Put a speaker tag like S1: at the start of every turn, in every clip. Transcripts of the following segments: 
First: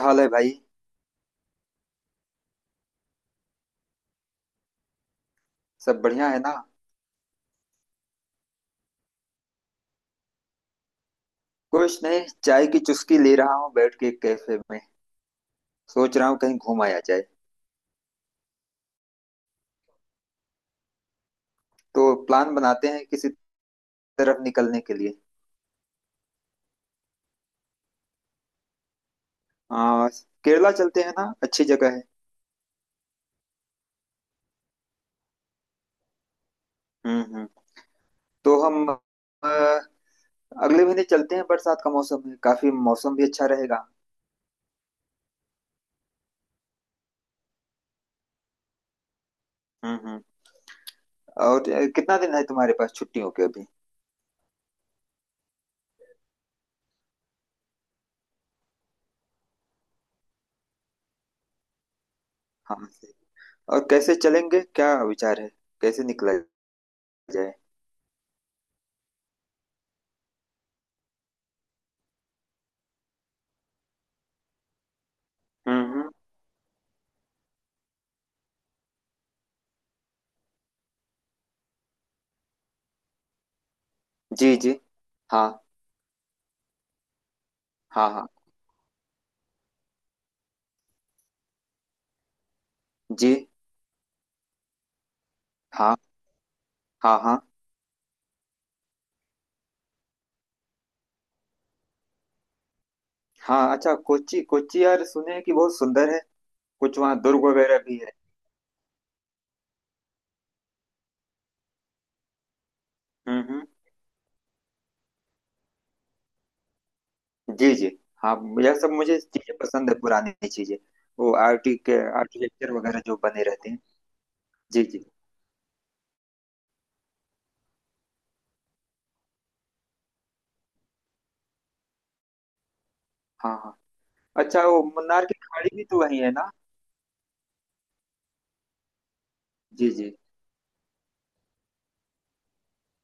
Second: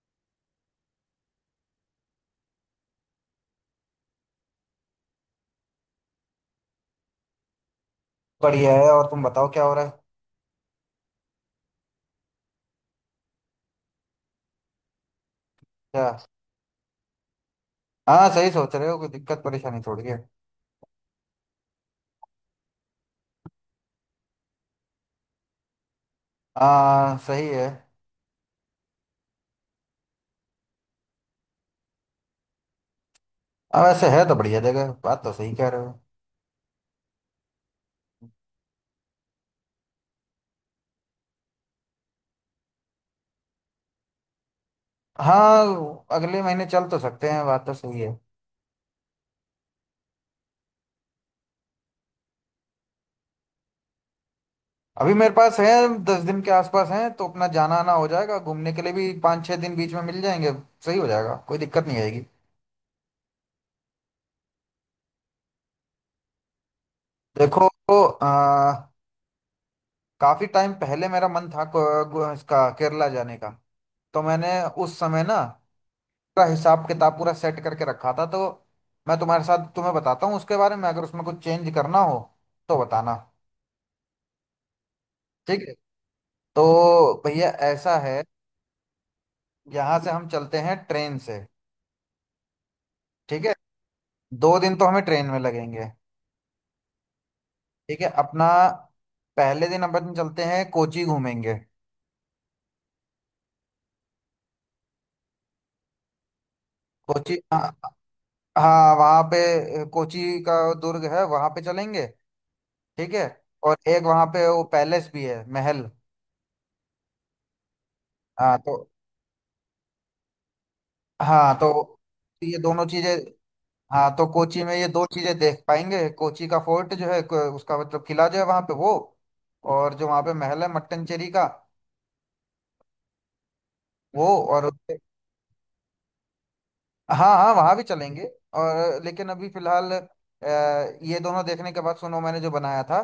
S1: हाल है भाई। सब बढ़िया है ना।
S2: बढ़िया है। और तुम बताओ क्या हो रहा है।
S1: कुछ नहीं, चाय की चुस्की ले रहा हूँ बैठ के कैफे में।
S2: क्या?
S1: सोच रहा हूँ कहीं घूम आया जाए।
S2: हाँ, सही सोच रहे हो, कोई दिक्कत परेशानी थोड़ी है।
S1: तो प्लान बनाते हैं किसी तरफ निकलने के लिए।
S2: हाँ सही है।
S1: आ, केरला चलते हैं ना, अच्छी जगह है।
S2: हाँ, वैसे है तो बढ़िया जगह, बात तो सही कह रहे हो।
S1: हम्म। तो हम अगले महीने चलते हैं, बरसात का मौसम है, काफी मौसम भी अच्छा रहेगा।
S2: हाँ, अगले महीने चल तो सकते हैं, बात तो सही है।
S1: हम्म। और कितना दिन है तुम्हारे पास छुट्टियों के अभी।
S2: अभी मेरे पास है 10 दिन के आसपास हैं, तो अपना जाना आना हो जाएगा, घूमने के लिए भी 5-6 दिन बीच में मिल जाएंगे। सही हो जाएगा, कोई दिक्कत नहीं आएगी।
S1: हम। और कैसे चलेंगे, क्या विचार है? कैसे निकला जाए?
S2: देखो, आ, काफी टाइम पहले मेरा मन था इसका केरला जाने का। तो मैंने उस समय ना
S1: हम्म।
S2: पूरा हिसाब किताब पूरा सेट करके रखा था। तो मैं तुम्हारे साथ तुम्हें बताता हूँ उसके बारे में, अगर उसमें कुछ चेंज करना हो तो बताना।
S1: जी जी। हाँ।
S2: ठीक है। तो भैया ऐसा
S1: हाँ
S2: है,
S1: हाँ।
S2: यहाँ से हम चलते हैं ट्रेन से। ठीक
S1: जी।
S2: है। 2 दिन तो हमें ट्रेन में लगेंगे।
S1: हाँ। हाँ हाँ।
S2: ठीक है अपना। पहले दिन अपन चलते हैं कोची घूमेंगे।
S1: हाँ। अच्छा, कोच्चि कोच्चि यार, सुने हैं कि बहुत सुंदर है। कुछ वहाँ
S2: कोची,
S1: दुर्ग
S2: हाँ।
S1: वगैरह भी है।
S2: हाँ, वहाँ पे कोची का दुर्ग है, वहाँ पे चलेंगे। ठीक है।
S1: हम्म।
S2: और एक वहाँ पे वो पैलेस भी है, महल।
S1: जी जी। हाँ।
S2: हाँ
S1: यह
S2: तो
S1: सब मुझे चीजें पसंद है, पुरानी चीजें। वो
S2: हाँ
S1: आर्टी के
S2: तो ये
S1: आर्किटेक्चर
S2: दोनों
S1: वगैरह
S2: चीजें।
S1: जो बने रहते हैं।
S2: हाँ, तो कोची में
S1: जी
S2: ये दो
S1: जी।
S2: चीजें देख पाएंगे, कोची का फोर्ट जो है उसका मतलब किला जो है वहां पे वो। और जो वहां पे महल है मट्टनचेरी का
S1: हाँ हाँ।
S2: वो।
S1: अच्छा,
S2: और
S1: वो
S2: उसके-
S1: मुन्नार की खाड़ी भी तो वही है ना?
S2: हाँ हाँ, वहां भी चलेंगे। और लेकिन अभी फिलहाल
S1: जी जी।
S2: अ, ये दोनों देखने के बाद सुनो मैंने जो बनाया था,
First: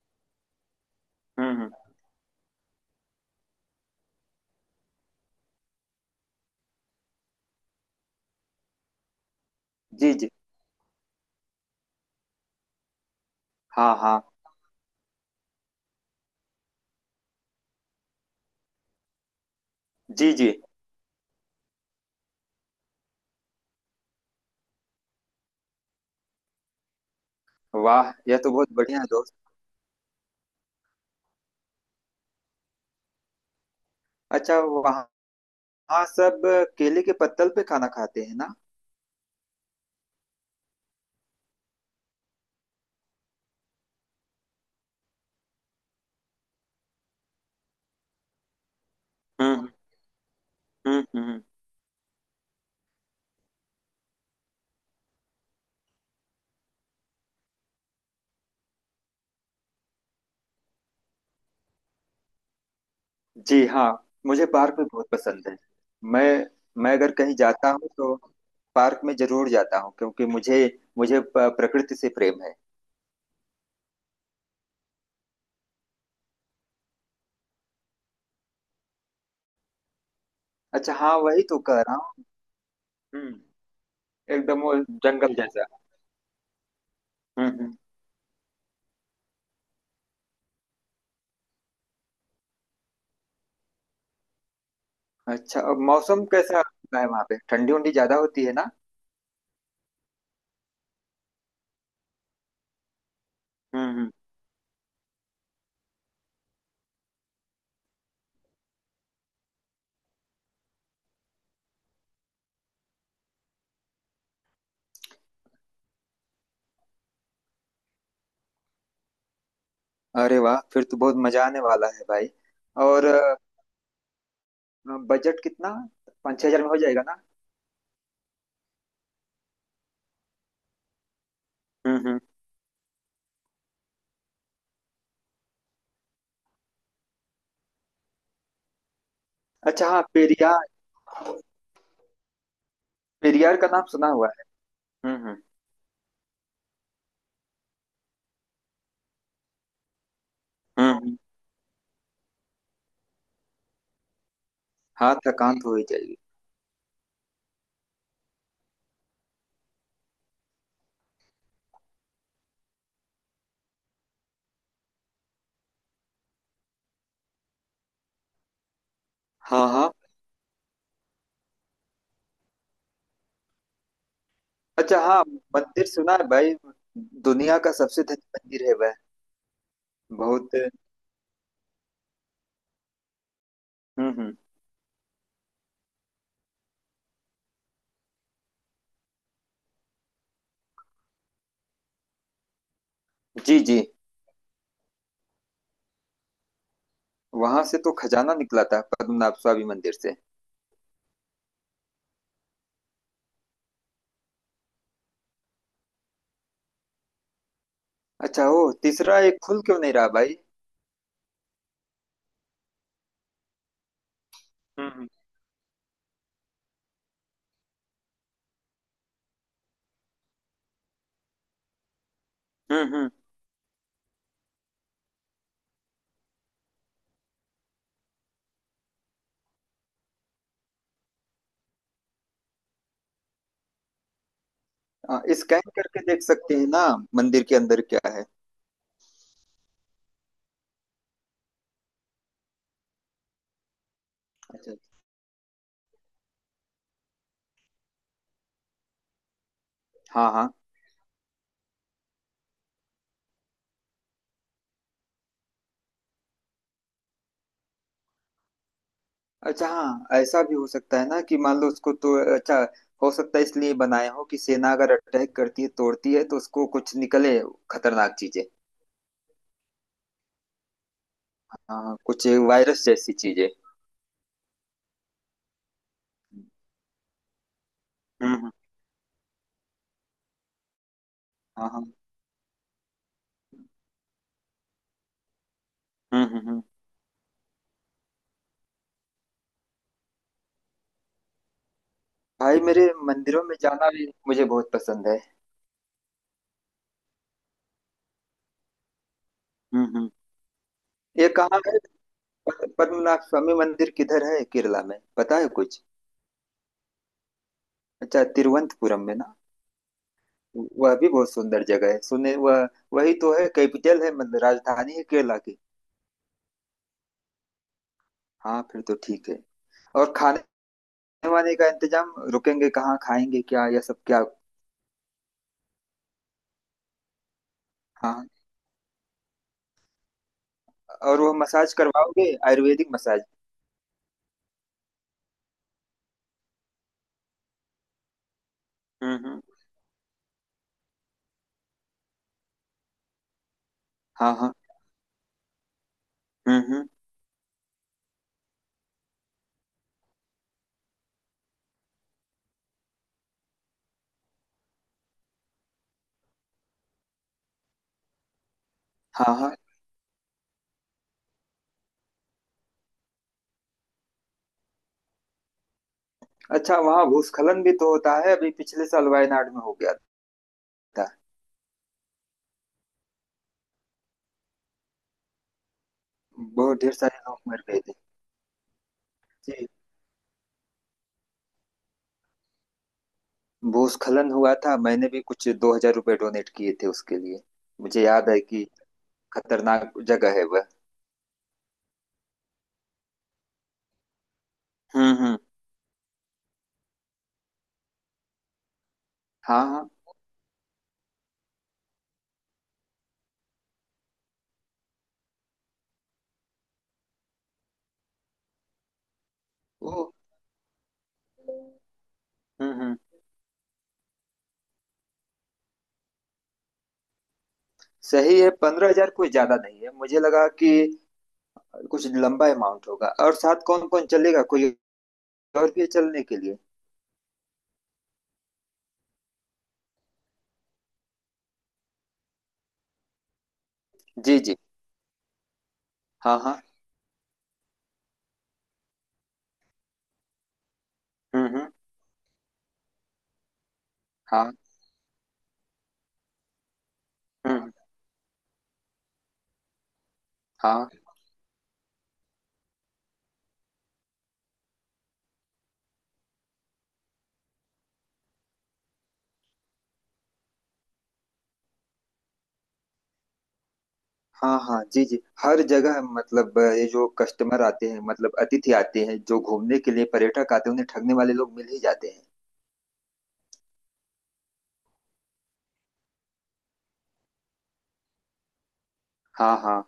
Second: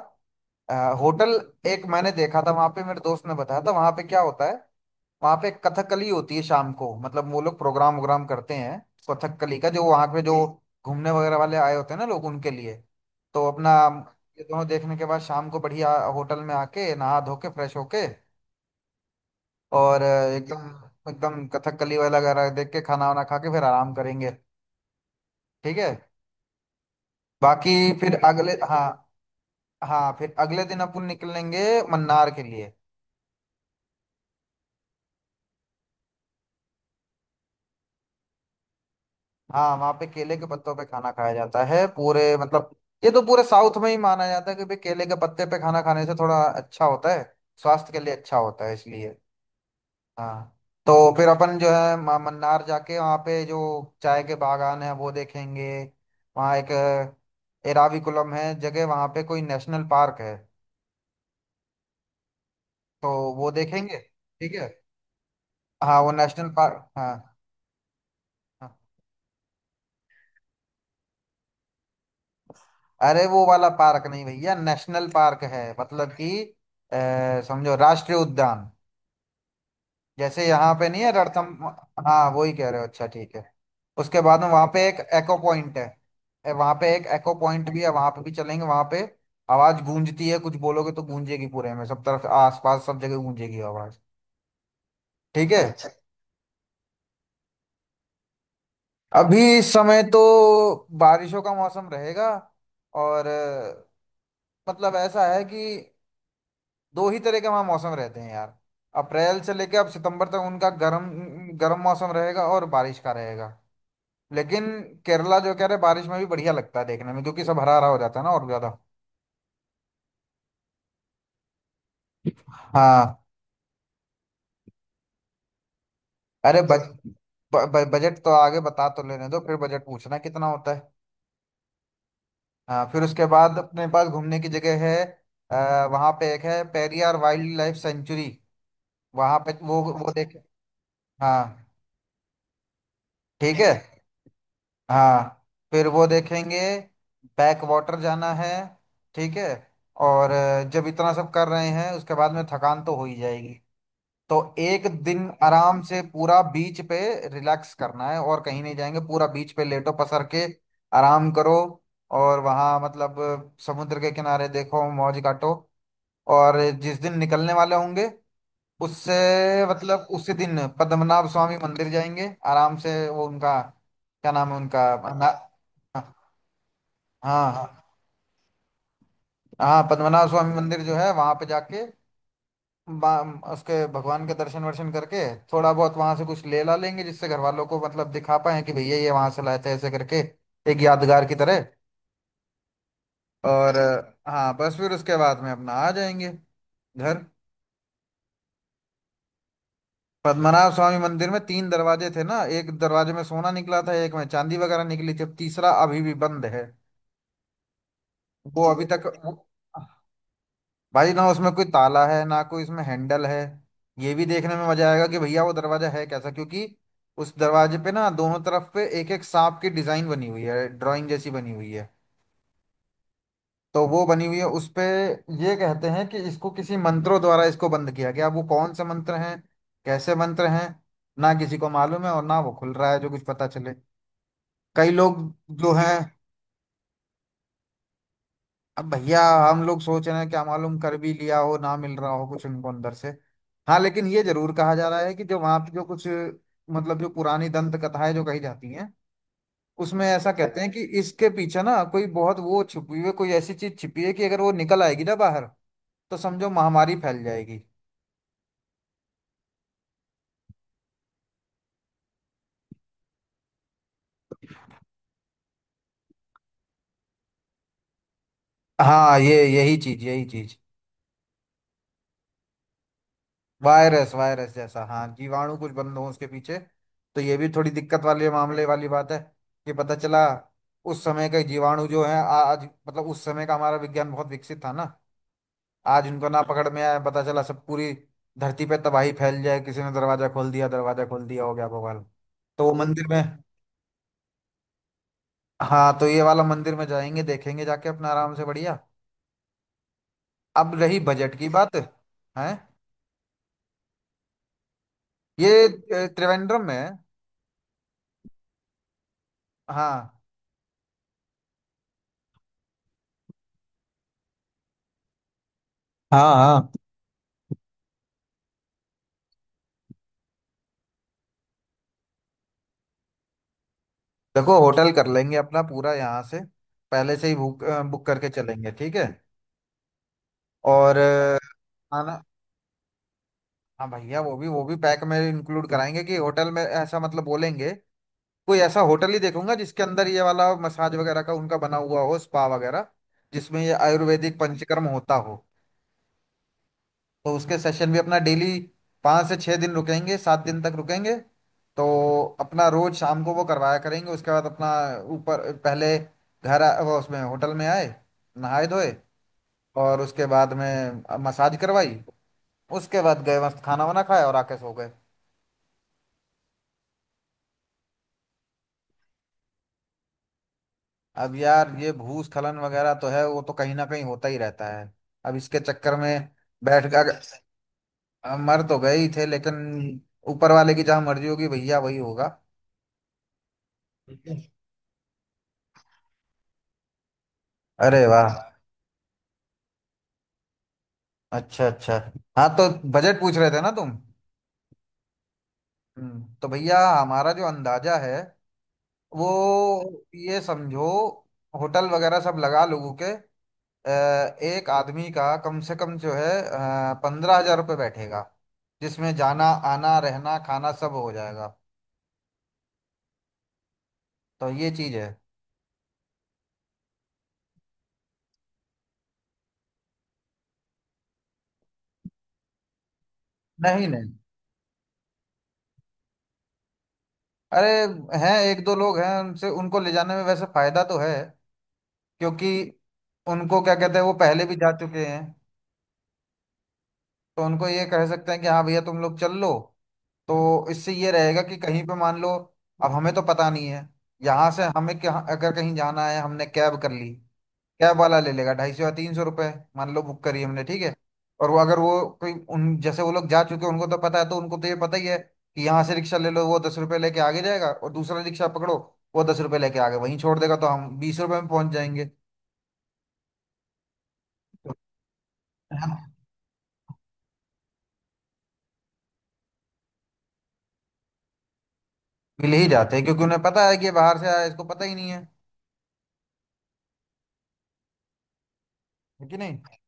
S2: अ, होटल।
S1: हम्म।
S2: एक मैंने देखा था वहां पे, मेरे दोस्त ने बताया था वहां पे क्या होता है। वहाँ पे कथकली होती है शाम को, मतलब वो लोग प्रोग्राम वोग्राम करते हैं कथकली का। जो वहाँ
S1: जी
S2: पे
S1: जी।
S2: जो घूमने वगैरह वाले आए होते हैं ना लोग, उनके लिए। तो अपना
S1: हाँ हाँ।
S2: ये दोनों देखने के बाद शाम को बढ़िया होटल में आके नहा धो के फ्रेश होके और
S1: जी जी।
S2: एकदम एकदम कथकली वाला वगैरह देख के खाना वाना खा के फिर आराम करेंगे। ठीक है। बाकी
S1: वाह,
S2: फिर
S1: यह
S2: अगले,
S1: तो बहुत
S2: हाँ।
S1: बढ़िया है दोस्त।
S2: हाँ, फिर अगले दिन अपन निकलेंगे मन्नार के लिए।
S1: अच्छा, वहाँ वहाँ सब केले के पत्तल पे खाना खाते हैं ना?
S2: हाँ, वहाँ पे केले के पत्तों पे खाना खाया जाता है पूरे, मतलब ये तो पूरे साउथ में ही माना जाता है कि भाई केले के पत्ते पे खाना खाने से थोड़ा अच्छा होता है, स्वास्थ्य के लिए अच्छा होता है, इसलिए।
S1: हम्म।
S2: हाँ। तो
S1: हम्म
S2: फिर
S1: हम्म।
S2: अपन जो है मन्नार जाके वहाँ पे जो चाय के बागान है वो देखेंगे। वहाँ एक एराविकुलम है जगह, वहाँ पे कोई नेशनल पार्क है। तो वो
S1: जी हाँ।
S2: देखेंगे।
S1: मुझे
S2: ठीक है।
S1: पार्क में बहुत पसंद है।
S2: हाँ, वो
S1: मैं
S2: नेशनल पार्क,
S1: मैं अगर कहीं
S2: हाँ।
S1: जाता हूँ तो
S2: हाँ।
S1: पार्क में जरूर जाता हूँ, क्योंकि मुझे मुझे प- प्रकृति से प्रेम है।
S2: अरे वो वाला पार्क नहीं भैया, नेशनल पार्क है, मतलब कि समझो राष्ट्रीय उद्यान, जैसे यहाँ पे
S1: अच्छा
S2: नहीं है
S1: हाँ, वही तो
S2: रणथम।
S1: कह रहा हूँ।
S2: हाँ वही कह रहे हो, अच्छा ठीक है।
S1: हम्म।
S2: उसके बाद में
S1: एकदम
S2: वहाँ
S1: वो
S2: पे एक
S1: जंगल
S2: एको
S1: जैसा।
S2: पॉइंट है। वहाँ पे एक एको पॉइंट
S1: हम्म।
S2: भी है, वहाँ पे भी चलेंगे। वहाँ पे आवाज गूंजती है, कुछ बोलोगे तो गूंजेगी पूरे में, सब तरफ आसपास सब जगह गूंजेगी आवाज। ठीक
S1: अच्छा, और
S2: है।
S1: मौसम कैसा होता है वहाँ पे, ठंडी उंडी ज्यादा होती है ना?
S2: अभी इस समय तो बारिशों का मौसम रहेगा और
S1: हम्म।
S2: मतलब ऐसा है कि दो ही तरह के वहाँ मौसम रहते हैं यार। अप्रैल से लेके अब सितंबर तक उनका गर्म गर्म मौसम रहेगा और बारिश का रहेगा। लेकिन केरला जो कह रहे बारिश में भी बढ़िया लगता है देखने में, क्योंकि सब हरा हरा हो जाता है ना, और ज्यादा।
S1: अरे वाह, फिर तो बहुत मजा आने वाला है भाई। और
S2: हाँ।
S1: बजट कितना, पाँच छह
S2: अरे
S1: हजार में हो जाएगा ना?
S2: बजट तो आगे बता तो लेने दो, फिर बजट पूछना कितना होता है।
S1: हम्म।
S2: हाँ, फिर उसके बाद अपने पास घूमने की जगह है। वहाँ पे एक है पेरियार वाइल्ड लाइफ सेंचुरी, वहाँ पे
S1: अच्छा हाँ,
S2: वो देख।
S1: पेरियार
S2: हाँ।
S1: पेरियार
S2: ठीक
S1: का
S2: है,
S1: नाम सुना हुआ है। हम्म।
S2: हाँ। फिर वो देखेंगे। बैक वाटर जाना है। ठीक है। और जब इतना
S1: हम्म,
S2: सब कर रहे हैं उसके बाद में थकान तो हो ही जाएगी। तो एक
S1: हाँ,
S2: दिन
S1: थकान तो हो
S2: आराम
S1: ही
S2: से
S1: जाएगी।
S2: पूरा बीच पे रिलैक्स करना है और कहीं नहीं जाएंगे, पूरा बीच पे लेटो पसर के आराम करो। और वहाँ मतलब समुद्र के किनारे देखो मौज काटो। और जिस दिन निकलने वाले होंगे उससे,
S1: हाँ हाँ।
S2: मतलब उसी दिन पद्मनाभ स्वामी मंदिर जाएंगे आराम से, वो उनका क्या नाम है
S1: अच्छा
S2: उनका,
S1: हाँ।
S2: ना।
S1: मंदिर सुना है भाई।
S2: हाँ
S1: दुनिया
S2: हाँ।
S1: का सबसे धनी मंदिर है वह।
S2: हाँ, पद्मनाभ
S1: बहुत।
S2: स्वामी मंदिर जो है वहां पे जाके उसके भगवान के
S1: हम्म।
S2: दर्शन वर्शन करके थोड़ा बहुत वहां से कुछ ले ला लेंगे, जिससे घर वालों को मतलब दिखा पाए कि भैया ये वहां से लाए थे ऐसे करके, एक यादगार की तरह।
S1: जी
S2: और
S1: जी।
S2: हाँ, बस फिर उसके बाद में अपना आ जाएंगे घर।
S1: वहां से तो खजाना निकला था पद्मनाभ स्वामी मंदिर से।
S2: पद्मनाभ स्वामी मंदिर में तीन दरवाजे थे ना, एक दरवाजे में सोना निकला था, एक में चांदी वगैरह निकली थी, अब तीसरा अभी भी बंद है।
S1: अच्छा, ओ
S2: वो अभी तक
S1: तीसरा
S2: वो,
S1: एक खुल क्यों नहीं रहा भाई?
S2: भाई ना उसमें कोई ताला है ना कोई इसमें हैंडल है। ये भी देखने में मजा आएगा
S1: हम्म।
S2: कि भैया वो दरवाजा है कैसा, क्योंकि उस दरवाजे पे ना दोनों तरफ पे एक एक सांप की डिजाइन बनी हुई है, ड्राइंग जैसी बनी हुई है।
S1: हम्म हम्म।
S2: तो वो बनी हुई है उस पे। ये कहते हैं कि इसको किसी मंत्रों द्वारा इसको बंद किया गया, अब वो कौन से मंत्र हैं, कैसे मंत्र हैं, ना किसी को मालूम है और ना वो खुल रहा है जो कुछ पता चले। कई लोग
S1: हाँ, स्कैन
S2: जो हैं,
S1: करके देख सकते हैं ना, मंदिर के अंदर क्या है।
S2: अब भैया हम लोग सोच रहे हैं क्या मालूम कर भी लिया हो, ना मिल रहा हो कुछ उनको अंदर से। हाँ, लेकिन ये जरूर कहा
S1: अच्छा।
S2: जा रहा है कि जो वहाँ पे जो कुछ, मतलब जो पुरानी दंत कथाएं जो कही जाती हैं उसमें
S1: हाँ
S2: ऐसा
S1: हाँ।
S2: कहते हैं कि इसके पीछे ना कोई बहुत वो छुपी हुई कोई ऐसी चीज छिपी है कि अगर वो निकल आएगी ना बाहर, तो समझो महामारी फैल जाएगी।
S1: अच्छा हाँ, ऐसा भी हो सकता है ना कि मान लो उसको, तो अच्छा हो सकता है इसलिए बनाए हो कि सेना अगर अटैक करती है, तोड़ती है तो उसको कुछ निकले, खतरनाक चीजें।
S2: हाँ, ये यही चीज यही चीज,
S1: हाँ, कुछ वायरस जैसी चीजें।
S2: वायरस वायरस जैसा, हाँ जीवाणु कुछ बंद हो उसके पीछे, तो ये भी थोड़ी दिक्कत वाले
S1: हम्म हम्म,
S2: मामले वाली बात है कि पता चला उस समय के
S1: हाँ हाँ।
S2: जीवाणु जो है आज, मतलब उस समय का हमारा विज्ञान बहुत विकसित था ना, आज उनको ना
S1: हम्म। हम्म।
S2: पकड़ में आया, पता चला सब पूरी धरती पे तबाही फैल जाए, किसी ने दरवाजा खोल दिया, दरवाजा खोल दिया, हो गया भगवान।
S1: भाई
S2: तो वो
S1: मेरे,
S2: मंदिर में,
S1: मंदिरों में जाना भी मुझे बहुत पसंद है।
S2: हाँ तो ये वाला मंदिर में जाएंगे देखेंगे जाके अपना आराम से बढ़िया।
S1: हम्म हम्म।
S2: अब रही
S1: ये
S2: बजट की
S1: कहाँ
S2: बात,
S1: है,
S2: है
S1: पद्मनाभ स्वामी मंदिर किधर है केरला में, पता है
S2: ये
S1: कुछ?
S2: त्रिवेंद्रम में है।
S1: अच्छा, तिरुवनंतपुरम में ना?
S2: हाँ
S1: वह भी बहुत सुंदर जगह है सुने वह। वही तो है, कैपिटल है, मतलब राजधानी है केरला की।
S2: हाँ। हाँ,
S1: हाँ फिर तो ठीक है। और खाने वाने का इंतजाम, रुकेंगे कहाँ, खाएंगे क्या, यह सब क्या?
S2: देखो होटल कर लेंगे अपना पूरा यहाँ से पहले से ही बुक,
S1: हाँ।
S2: करके चलेंगे। ठीक है। और
S1: और वह मसाज
S2: खाना,
S1: करवाओगे, आयुर्वेदिक मसाज?
S2: हाँ भैया, वो भी पैक में इंक्लूड कराएंगे कि होटल में, ऐसा मतलब बोलेंगे कोई ऐसा होटल ही
S1: हम्म।
S2: देखूंगा जिसके अंदर ये वाला मसाज वगैरह का उनका बना हुआ हो, स्पा वगैरह जिसमें ये
S1: हाँ
S2: आयुर्वेदिक
S1: हाँ।
S2: पंचकर्म होता हो।
S1: हम्म।
S2: तो उसके सेशन भी अपना डेली, 5 से 6 दिन रुकेंगे, 7 दिन तक रुकेंगे। तो अपना रोज शाम को वो करवाया करेंगे। उसके बाद अपना ऊपर पहले घर वो उसमें होटल में आए, नहाए धोए
S1: हाँ हाँ।
S2: और उसके बाद में मसाज करवाई, उसके बाद गए मस्त खाना वाना खाया और आके सो गए।
S1: अच्छा, वहाँ भूस्खलन भी तो होता है, अभी पिछले साल वायनाड में हो गया था।
S2: अब यार ये भूस्खलन वगैरह तो है, वो तो कहीं ना कहीं होता ही रहता है। अब इसके चक्कर में
S1: बहुत
S2: बैठ
S1: ढेर
S2: कर,
S1: सारे लोग मर गए थे।
S2: मर तो गए ही थे, लेकिन
S1: जी।
S2: ऊपर वाले की जहाँ मर्जी होगी भैया वही होगा।
S1: भूस्खलन हुआ था, मैंने भी कुछ 2,000 रुपये डोनेट किए थे उसके लिए। मुझे
S2: अरे
S1: याद
S2: वाह।
S1: है कि। खतरनाक जगह है वह।
S2: अच्छा अच्छा। हाँ तो बजट पूछ रहे थे ना तुम।
S1: हम्म।
S2: तो भैया हमारा जो अंदाजा है
S1: हाँ हाँ।
S2: वो, ये समझो, होटल वगैरह सब लगा लोगों के, अ, एक आदमी का कम से कम जो है 15,000 रुपये बैठेगा, जिसमें जाना आना
S1: ओ।
S2: रहना खाना सब हो जाएगा।
S1: हम्म।
S2: तो ये चीज है।
S1: सही है, 15,000 कोई ज्यादा नहीं है। मुझे लगा कि कुछ लंबा अमाउंट होगा। और साथ
S2: नहीं
S1: कौन कौन
S2: नहीं,
S1: चलेगा, कोई और भी है चलने के लिए?
S2: अरे हैं, एक दो लोग हैं उनसे, उनको ले जाने में वैसे फायदा तो है क्योंकि उनको क्या कहते हैं, वो
S1: जी
S2: पहले भी
S1: जी।
S2: जा चुके हैं,
S1: हाँ हाँ।
S2: तो उनको ये कह सकते हैं कि हाँ भैया तुम लोग चल लो। तो इससे ये रहेगा कि
S1: हम्म।
S2: कहीं पे मान लो, अब हमें तो पता नहीं है, यहाँ
S1: हाँ।
S2: से हमें क्या, अगर कहीं जाना है हमने कैब कर ली,
S1: हम्म।
S2: कैब वाला ले लेगा 250 या 300 रुपये, मान लो बुक करी हमने, ठीक
S1: हाँ
S2: है। और वो अगर वो कोई, उन जैसे वो लोग जा चुके हैं उनको तो पता है, तो उनको तो ये पता ही है कि यहाँ से रिक्शा ले लो, वो 10 रुपये लेके आगे जाएगा और दूसरा रिक्शा पकड़ो, वो 10 रुपये लेके आगे वहीं छोड़ देगा, तो हम 20 रुपये में पहुंच जाएंगे।
S1: हाँ।
S2: तो
S1: हाँ। जी जी। हर जगह
S2: हम
S1: मतलब ये जो कस्टमर आते हैं, मतलब अतिथि आते हैं जो घूमने के लिए पर्यटक आते हैं, उन्हें ठगने वाले लोग मिल ही जाते हैं।
S2: मिल ही जाते हैं क्योंकि उन्हें पता है कि ये बाहर से आया है, इसको पता ही नहीं है, है कि
S1: हाँ
S2: नहीं।
S1: हाँ।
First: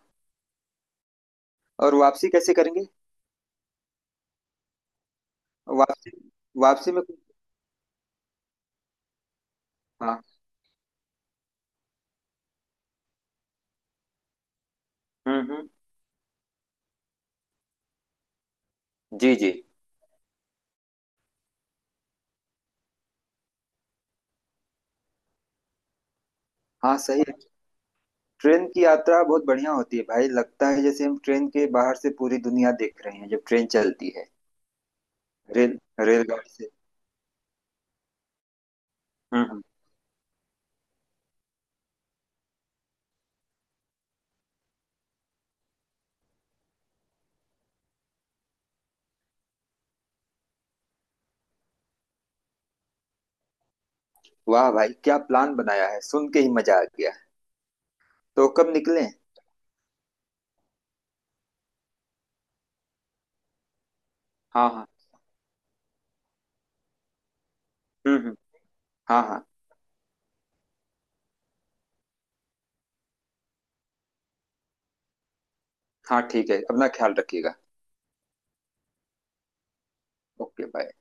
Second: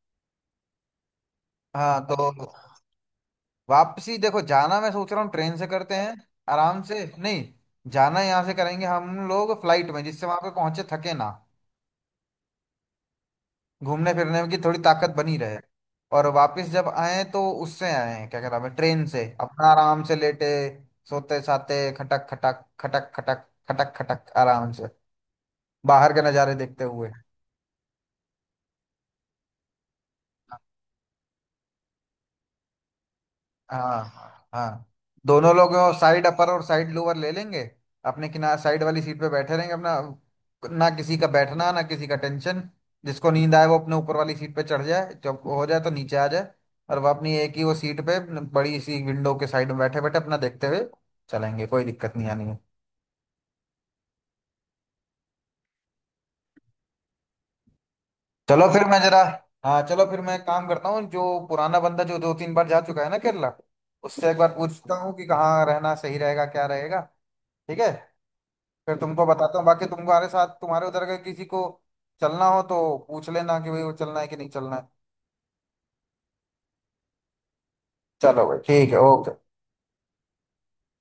S1: और
S2: हाँ तो
S1: वापसी कैसे करेंगे?
S2: वापसी देखो, जाना मैं सोच रहा हूँ ट्रेन से करते
S1: वापसी
S2: हैं आराम
S1: वापसी में
S2: से।
S1: कुछ।
S2: नहीं, जाना यहाँ से करेंगे हम लोग फ्लाइट में,
S1: हाँ।
S2: जिससे वहां पे पहुंचे थके ना, घूमने फिरने की थोड़ी ताकत बनी रहे।
S1: हम्म।
S2: और वापस जब आए तो उससे आए, क्या कहते हैं ट्रेन से,
S1: जी जी।
S2: अपना आराम से लेटे सोते साते, खटक खटक खटक खटक खटक खटक, आराम से बाहर के नज़ारे देखते
S1: हाँ
S2: हुए।
S1: सही है। ट्रेन की यात्रा बहुत बढ़िया होती है भाई, लगता है जैसे हम ट्रेन के बाहर से पूरी दुनिया देख रहे हैं जब ट्रेन
S2: हाँ
S1: चलती है।
S2: हाँ हाँ। दोनों लोग
S1: रेल
S2: साइड अपर
S1: रेलगाड़ी
S2: और
S1: से।
S2: साइड लोअर ले लेंगे, अपने किनारे साइड वाली सीट पे
S1: हम्म
S2: बैठे
S1: हम्म।
S2: रहेंगे अपना। ना किसी का बैठना ना किसी का टेंशन, जिसको नींद आए वो अपने ऊपर वाली सीट पे चढ़ जाए, जब हो जाए तो नीचे आ जाए। और वो अपनी एक ही वो सीट पे, बड़ी सी विंडो के साइड में बैठे बैठे अपना देखते हुए चलेंगे, कोई दिक्कत नहीं आनी है।
S1: वाह भाई, क्या प्लान बनाया है, सुन के ही मजा आ गया। तो
S2: चलो
S1: कब
S2: फिर मैं
S1: निकलें?
S2: जरा, हाँ चलो फिर मैं काम करता हूँ, जो पुराना बंदा जो दो तीन बार जा चुका है ना केरला, उससे एक बार
S1: हाँ हाँ।
S2: पूछता हूँ कि कहाँ रहना सही रहेगा क्या रहेगा। ठीक है।
S1: हम्म।
S2: फिर
S1: हाँ
S2: तुमको
S1: हाँ।
S2: बताता हूँ। बाकी तुम्हारे साथ तुम्हारे उधर का किसी को चलना हो तो पूछ लेना कि भाई वो चलना है कि नहीं चलना है।
S1: हाँ ठीक है, अपना ख्याल रखिएगा।
S2: चलो भाई ठीक है, ओके।
S1: Okay bye.